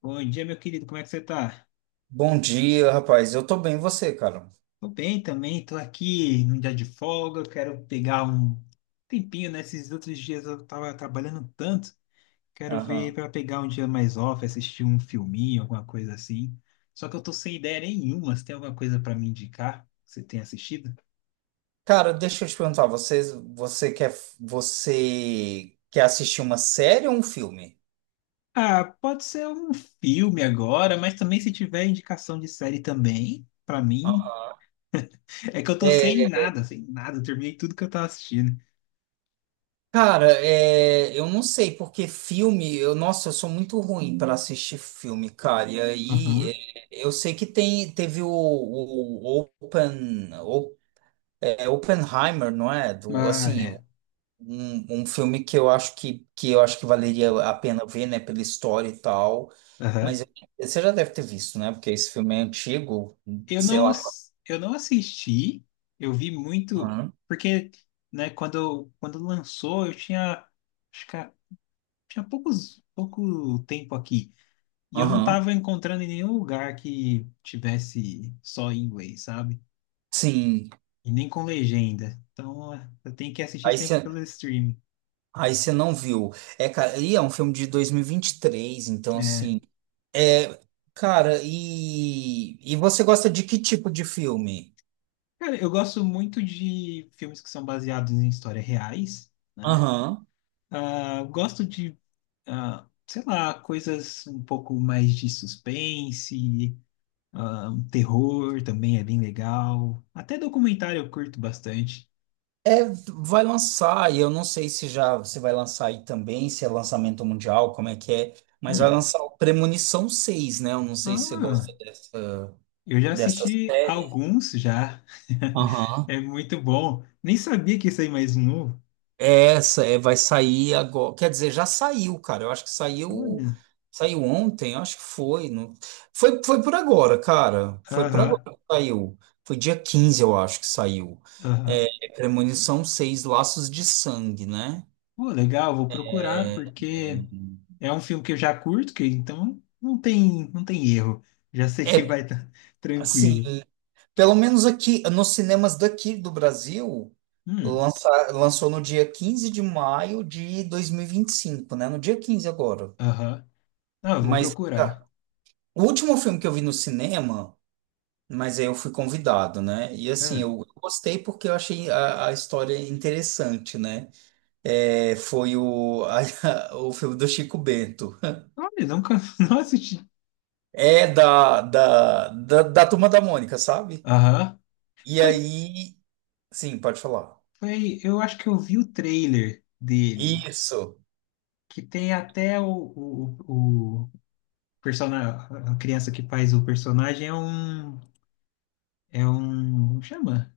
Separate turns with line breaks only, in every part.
Bom dia, meu querido, como é que você tá?
Bom dia, rapaz. Eu tô bem, e você, cara?
Tô bem também, tô aqui num dia de folga, quero pegar um tempinho, né? Esses outros dias eu tava trabalhando tanto, quero ver
Aham.
pra pegar um dia mais off, assistir um filminho, alguma coisa assim. Só que eu tô sem ideia nenhuma, você tem alguma coisa pra me indicar? Que Você tem assistido?
Cara, deixa eu te perguntar, você quer, você quer assistir uma série ou um filme?
Ah, pode ser um filme agora, mas também se tiver indicação de série também, pra mim.
Aham.
É que eu tô sem
É,
nada, sem nada, eu terminei tudo que eu tava assistindo.
cara, é, eu não sei, porque filme, nossa, eu sou muito ruim para assistir filme, cara. E aí,
Uhum.
é, eu sei que tem, teve o Oppenheimer, não é? Do,
Mas
assim,
é.
um filme que eu acho que valeria a pena ver, né, pela história e tal. Mas
Aham.
eu- Você já deve ter visto, né? Porque esse filme é antigo,
Eu
sei
não,
lá.
eu não assisti, eu vi muito,
Aham.
porque, né, quando lançou, eu tinha, acho que a- tinha poucos, pouco tempo aqui, e eu não
Aham.
estava encontrando em nenhum lugar que tivesse só em inglês, sabe?
Sim.
E nem com legenda. Então, eu tenho que assistir
Aí
sempre
você
pelo streaming.
Aí você não viu. É, cara, e é um filme de dois mil e vinte e três, então
É.
assim, é, cara, e você gosta de que tipo de filme?
Cara, eu gosto muito de filmes que são baseados em histórias reais, né?
Aham.
Ah, gosto de, ah, sei lá, coisas um pouco mais de suspense, ah, um terror também é bem legal. Até documentário eu curto bastante.
É, vai lançar, e eu não sei se já se vai lançar aí também, se é lançamento mundial, como é que é, mas vai
Hum.
lançar o Premonição seis, né? Eu não sei se você
Ah,
gosta dessa,
eu já
dessa
assisti
série.
alguns já.
Aham.
É muito bom. Nem sabia que ia sair mais um novo.
É. Essa é, vai sair agora. Quer dizer, já saiu, cara. Eu acho que saiu,
Olha.
saiu ontem, eu acho que foi. Não... Foi por agora, cara. Foi por agora
Aham,
que saiu. Foi dia 15, eu acho que saiu.
aham.
É, Premonição seis, Laços de Sangue, né?
Pô, legal, vou procurar porque é um filme que eu já curto, que então não tem, não tem erro. Já sei que
É,
vai estar
assim,
tranquilo.
pelo menos aqui, nos cinemas daqui do Brasil,
Hum,
lança, lançou no dia 15 de maio de dois mil e vinte e cinco, né? No dia 15 agora.
aham. Ah, eu vou
Mas cara,
procurar.
o último filme que eu vi no cinema, mas aí eu fui convidado, né? E assim,
Ah,
eu gostei porque eu achei a história interessante, né? É, foi o filme do Chico Bento.
olha, nunca não assisti.
É da Turma da Mônica, sabe?
Aham.
E
Foi,
aí, sim, pode falar.
foi, eu acho que eu vi o trailer dele,
Isso.
que tem até o personagem, a criança que faz o personagem é um, como chama?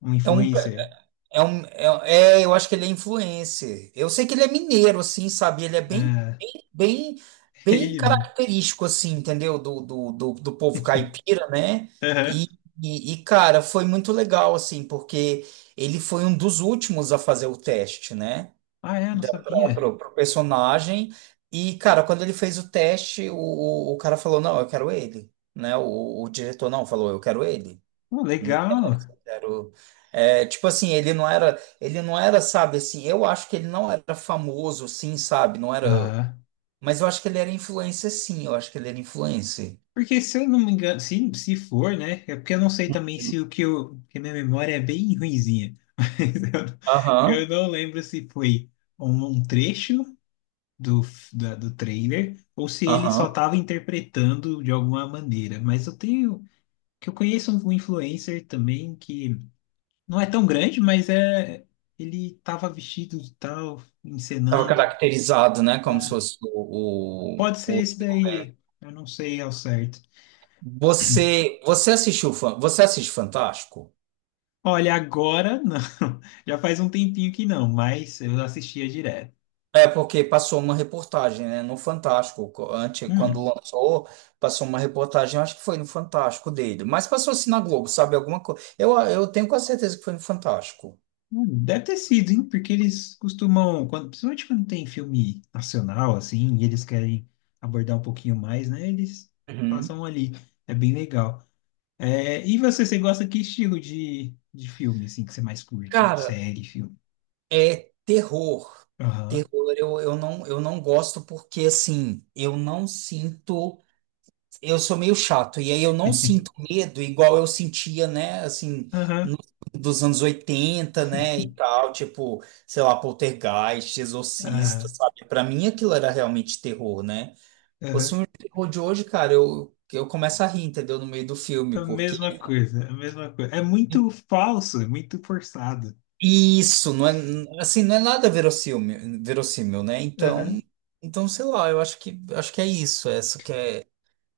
Um
É um,
influencer.
Eu acho que ele é influencer. Eu sei que ele é mineiro, assim, sabe? Ele é bem,
Ah,
bem,
é
bem
ele mesmo.
característico, assim, entendeu? Do povo caipira, né?
Aham.
E, Cara, foi muito legal, assim, porque ele foi um dos últimos a fazer o teste, né?
Ah, é, não
Da, pra,
sabia.
pro, pro personagem. E, cara, quando ele fez o teste, o cara falou, não, eu quero ele, né? O diretor não falou, eu quero ele.
Pô,
Né?
legal.
Era o- é, tipo assim, ele não era, sabe, assim, eu acho que ele não era famoso, sim, sabe, não era,
Aham.
mas eu acho que ele era influencer, sim, eu acho que ele era influencer.
Porque se eu não me engano, se for, né? É porque eu não sei também se o que eu. Porque minha memória é bem ruinzinha. Mas
Aham,
eu não lembro se foi um, um trecho do, do trailer ou se ele só
aham.
estava interpretando de alguma maneira. Mas eu tenho. Que eu conheço um influencer também que não é tão grande, mas é. Ele estava vestido e tal,
Tava
encenando.
caracterizado, né, como se
Ah,
fosse o,
pode ser
o, o...
esse daí. Eu não sei ao certo.
Você assiste Fantástico?
Olha, agora não. Já faz um tempinho que não, mas eu assistia direto.
É porque passou uma reportagem, né, no Fantástico, antes, quando
Hum,
lançou, passou uma reportagem, acho que foi no Fantástico dele, mas passou assim na Globo, sabe, alguma coisa, eu tenho quase certeza que foi no Fantástico.
hum, deve ter sido, hein? Porque eles costumam, quando, principalmente quando tem filme nacional, assim, e eles querem abordar um pouquinho mais, né? Eles
Uhum.
passam ali. É bem legal. É, e você, você gosta que estilo de filme, assim, que você mais curte?
Cara,
Série, filme?
é terror,
Aham,
terror eu não gosto porque, assim, eu não sinto. Eu sou meio chato, e aí eu não sinto medo igual eu sentia, né, assim,
aham,
no- dos anos 80, né, e tal, tipo, sei lá, Poltergeist, Exorcista,
aham,
sabe? Pra mim aquilo era realmente terror, né? Os
aham.
terror de hoje, cara, eu começo a rir, entendeu? No meio do filme,
A
porque
mesma coisa, a mesma coisa. É muito falso, é muito forçado.
isso, não é, assim, não é nada verossímil, né? Então,
Aham.
então, sei lá, eu acho que é isso, é essa que é.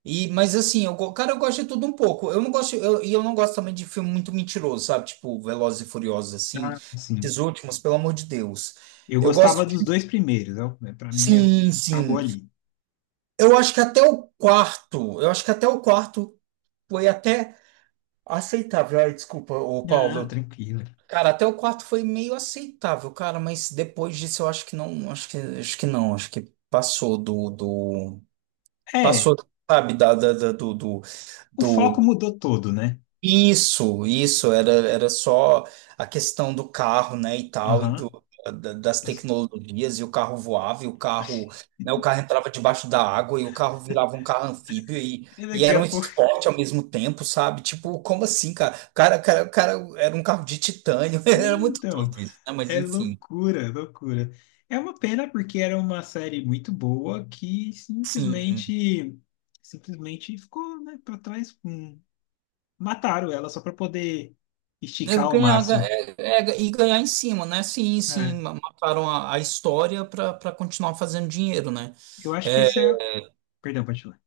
E, mas assim, cara, eu gosto de tudo um pouco. Eu não gosto, e eu não gosto também de filme muito mentiroso, sabe? Tipo, Velozes e Furiosos, assim.
Ah,
Esses
sim.
últimos, pelo amor de Deus.
Eu
Eu gosto.
gostava dos dois primeiros, para mim é-
Sim,
acabou
sim.
ali.
Eu acho que até o quarto, eu acho que até o quarto foi até aceitável. Ai, desculpa, ô
Ah,
Paulo.
tranquilo.
Cara, até o quarto foi meio aceitável, cara, mas depois disso eu acho que não, acho que passou do, do,
É,
passou, sabe, da, da, da- do, do,
o
do.
foco mudou todo, né?
Isso, era só a questão do carro, né, e tal, e
Aham.
das
Nossa,
tecnologias, e o carro voava, e o carro, né, o carro entrava debaixo da água, e o carro virava um carro anfíbio,
E
e
daqui
era
a
um
pouco.
esporte ao mesmo tempo, sabe? Tipo, como assim, cara? O cara era um carro de titânio, era muito
Então,
doido isso, né, mas
é
enfim,
loucura, loucura. É uma pena porque era uma série muito boa que
sim.
simplesmente ficou, né, para trás. Mataram ela só para poder esticar
Eu
ao
ganhar, ga-
máximo.
é- é- e ganhar em cima, né? Sim, sim,
É,
mataram a história para continuar fazendo dinheiro, né?
eu acho que esse é. Perdão, pode falar.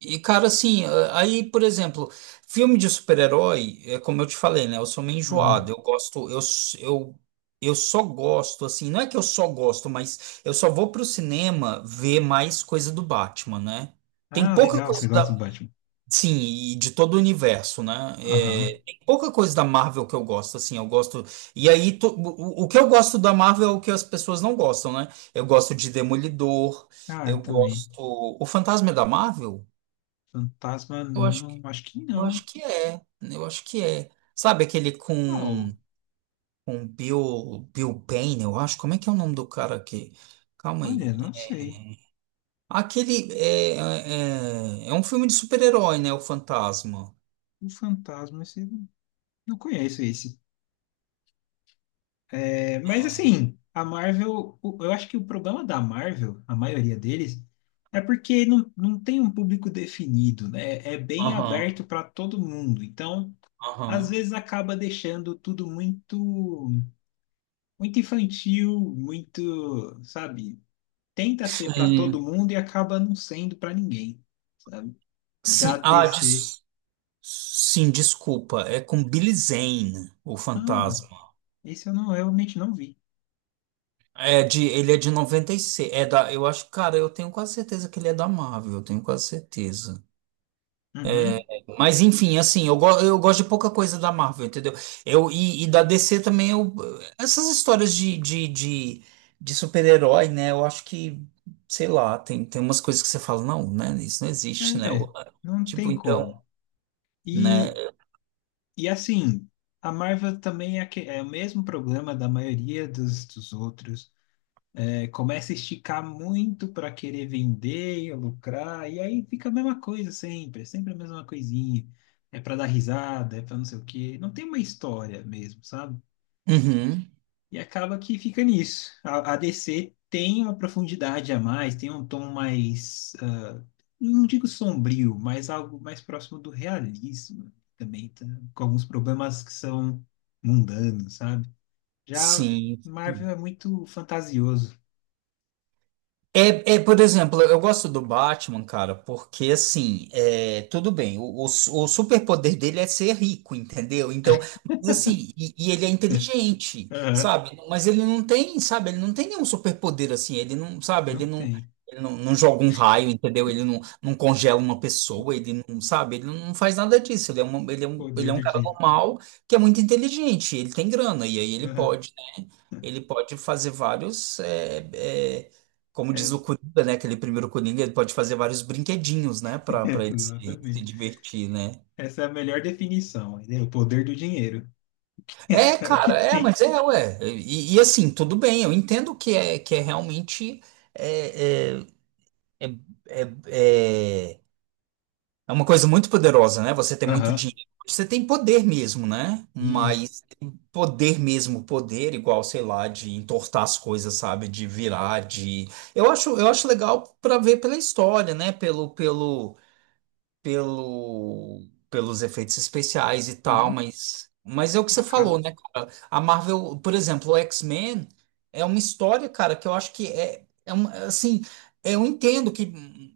E, cara, assim, aí, por exemplo, filme de super-herói, é como eu te falei, né? Eu sou meio
Uhum.
enjoado. Eu gosto, eu só gosto, assim, não é que eu só gosto, mas eu só vou pro cinema ver mais coisa do Batman, né? Tem
Ah,
pouca
legal, você
coisa
gosta do
da.
Batman.
Sim, e de todo o universo, né?
Aham.
É, tem pouca coisa da Marvel que eu gosto, assim, eu gosto. E aí, o que eu gosto da Marvel é o que as pessoas não gostam, né? Eu gosto de Demolidor,
Ah,
eu
eu também.
gosto. O Fantasma é da Marvel?
Fantasma,
Eu acho
não, acho que
eu
não.
acho que é, eu acho que é. Sabe aquele
Uau,
com Bill Payne, eu acho? Como é que é o nome do cara aqui? Calma
olha,
aí.
não sei.
Aquele é um filme de super-herói, né? O Fantasma.
O fantasma, esse, não conheço esse. É, mas assim, a Marvel, eu acho que o problema da Marvel, a maioria deles, é porque não, não tem um público definido, né? É bem
Aham,
aberto para todo mundo. Então, às
aham.
vezes acaba deixando tudo muito, muito infantil, muito, sabe? Tenta ser para todo
Hum.
mundo e acaba não sendo para ninguém, sabe? Já
Sim, ah,
DC.
des- sim, desculpa. É com Billy Zane, o
Ah.
Fantasma.
Isso eu não, eu realmente não vi.
É de, ele é de 96. É da, eu acho, cara, eu tenho quase certeza que ele é da Marvel, eu tenho quase certeza.
Uhum.
Mas enfim, assim, eu gosto de pouca coisa da Marvel, entendeu? Eu, e da DC também, eu, essas histórias de super-herói, né? Eu acho que, sei lá, tem, tem umas coisas que você fala, não, né? Isso não existe, né?
É,
Ou,
não
tipo,
tem
então,
como.
né?
E, e assim, a Marvel também é, é o mesmo problema da maioria dos, dos outros. É, começa a esticar muito para querer vender e lucrar, e aí fica a mesma coisa sempre, é sempre a mesma coisinha. É para dar risada, é para não sei o quê. Não tem uma história mesmo, sabe?
Uhum,
E acaba que fica nisso. A DC tem uma profundidade a mais, tem um tom mais, ah, não digo sombrio, mas algo mais próximo do realismo. Também tá, com alguns problemas que são mundanos, sabe? Já
sim.
Marvel é muito fantasioso.
É, é, por exemplo, eu gosto do Batman, cara, porque assim, é, tudo bem, o superpoder dele é ser rico, entendeu? Então, mas assim, e ele é inteligente,
Aham.
sabe? Mas ele não tem, sabe? Ele não tem nenhum superpoder assim, ele não, sabe?
Não
Ele não,
tem
ele não, não joga um raio, entendeu? Ele não, não congela uma pessoa, ele não, sabe? Ele não faz nada disso, ele é uma, ele é um, ele
poder
é um
do
cara
dinheiro.
normal que é muito inteligente, ele tem grana, e aí ele
Aham.
pode. Ele pode fazer vários, é, como diz o
Essa-
Coringa, né? Aquele primeiro Coringa, ele pode fazer vários brinquedinhos, né? Pra, pra ele se, se
exatamente.
divertir, né?
Essa é a melhor definição, né? O poder do dinheiro.
É,
É o que
cara, é,
tem.
mas é, ué. E assim, tudo bem, eu entendo que é realmente. É, é, é, é, é é uma coisa muito poderosa, né? Você tem muito
Aham.
dinheiro, você tem poder mesmo, né?
E
Mas. Poder mesmo, poder igual, sei lá, de entortar as coisas, sabe, de virar, de. Eu acho legal para ver pela história, né, pelo, pelos efeitos especiais e tal,
uhum.
mas é o que você falou,
acaba
né, cara? A Marvel, por exemplo, o X-Men é uma história, cara, que eu acho que é, é uma, assim, eu entendo que,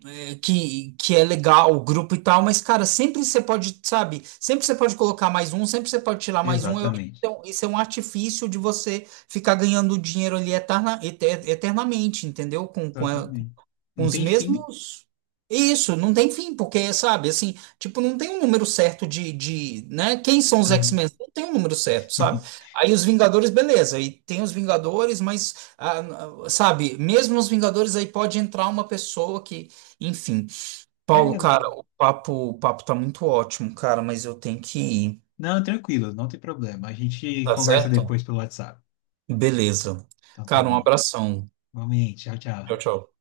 é, que é legal o grupo e tal, mas, cara, sempre você pode, sabe, sempre você pode colocar mais um, sempre você pode tirar mais um, eu acho que
exatamente.
isso é um artifício de você ficar ganhando dinheiro ali eternamente, entendeu? Com, com, a-
Exatamente.
com
Não
os
tem fim.
mesmos. Isso, não tem fim, porque, sabe, assim, tipo, não tem um número certo de, né? Quem são os
Aham.
X-Men? Não tem um número certo, sabe? Aí os Vingadores, beleza, aí tem os Vingadores, mas, ah, sabe, mesmo nos Vingadores aí pode entrar uma pessoa que, enfim.
É,
Paulo, cara,
não,
o papo tá muito ótimo, cara, mas eu tenho que ir,
não, tranquilo, não tem problema. A gente
tá
conversa
certo?
depois pelo WhatsApp.
Beleza.
Então tá
Cara, um
bom.
abração.
Vamos aí, tchau,
Tchau,
tchau.
tchau.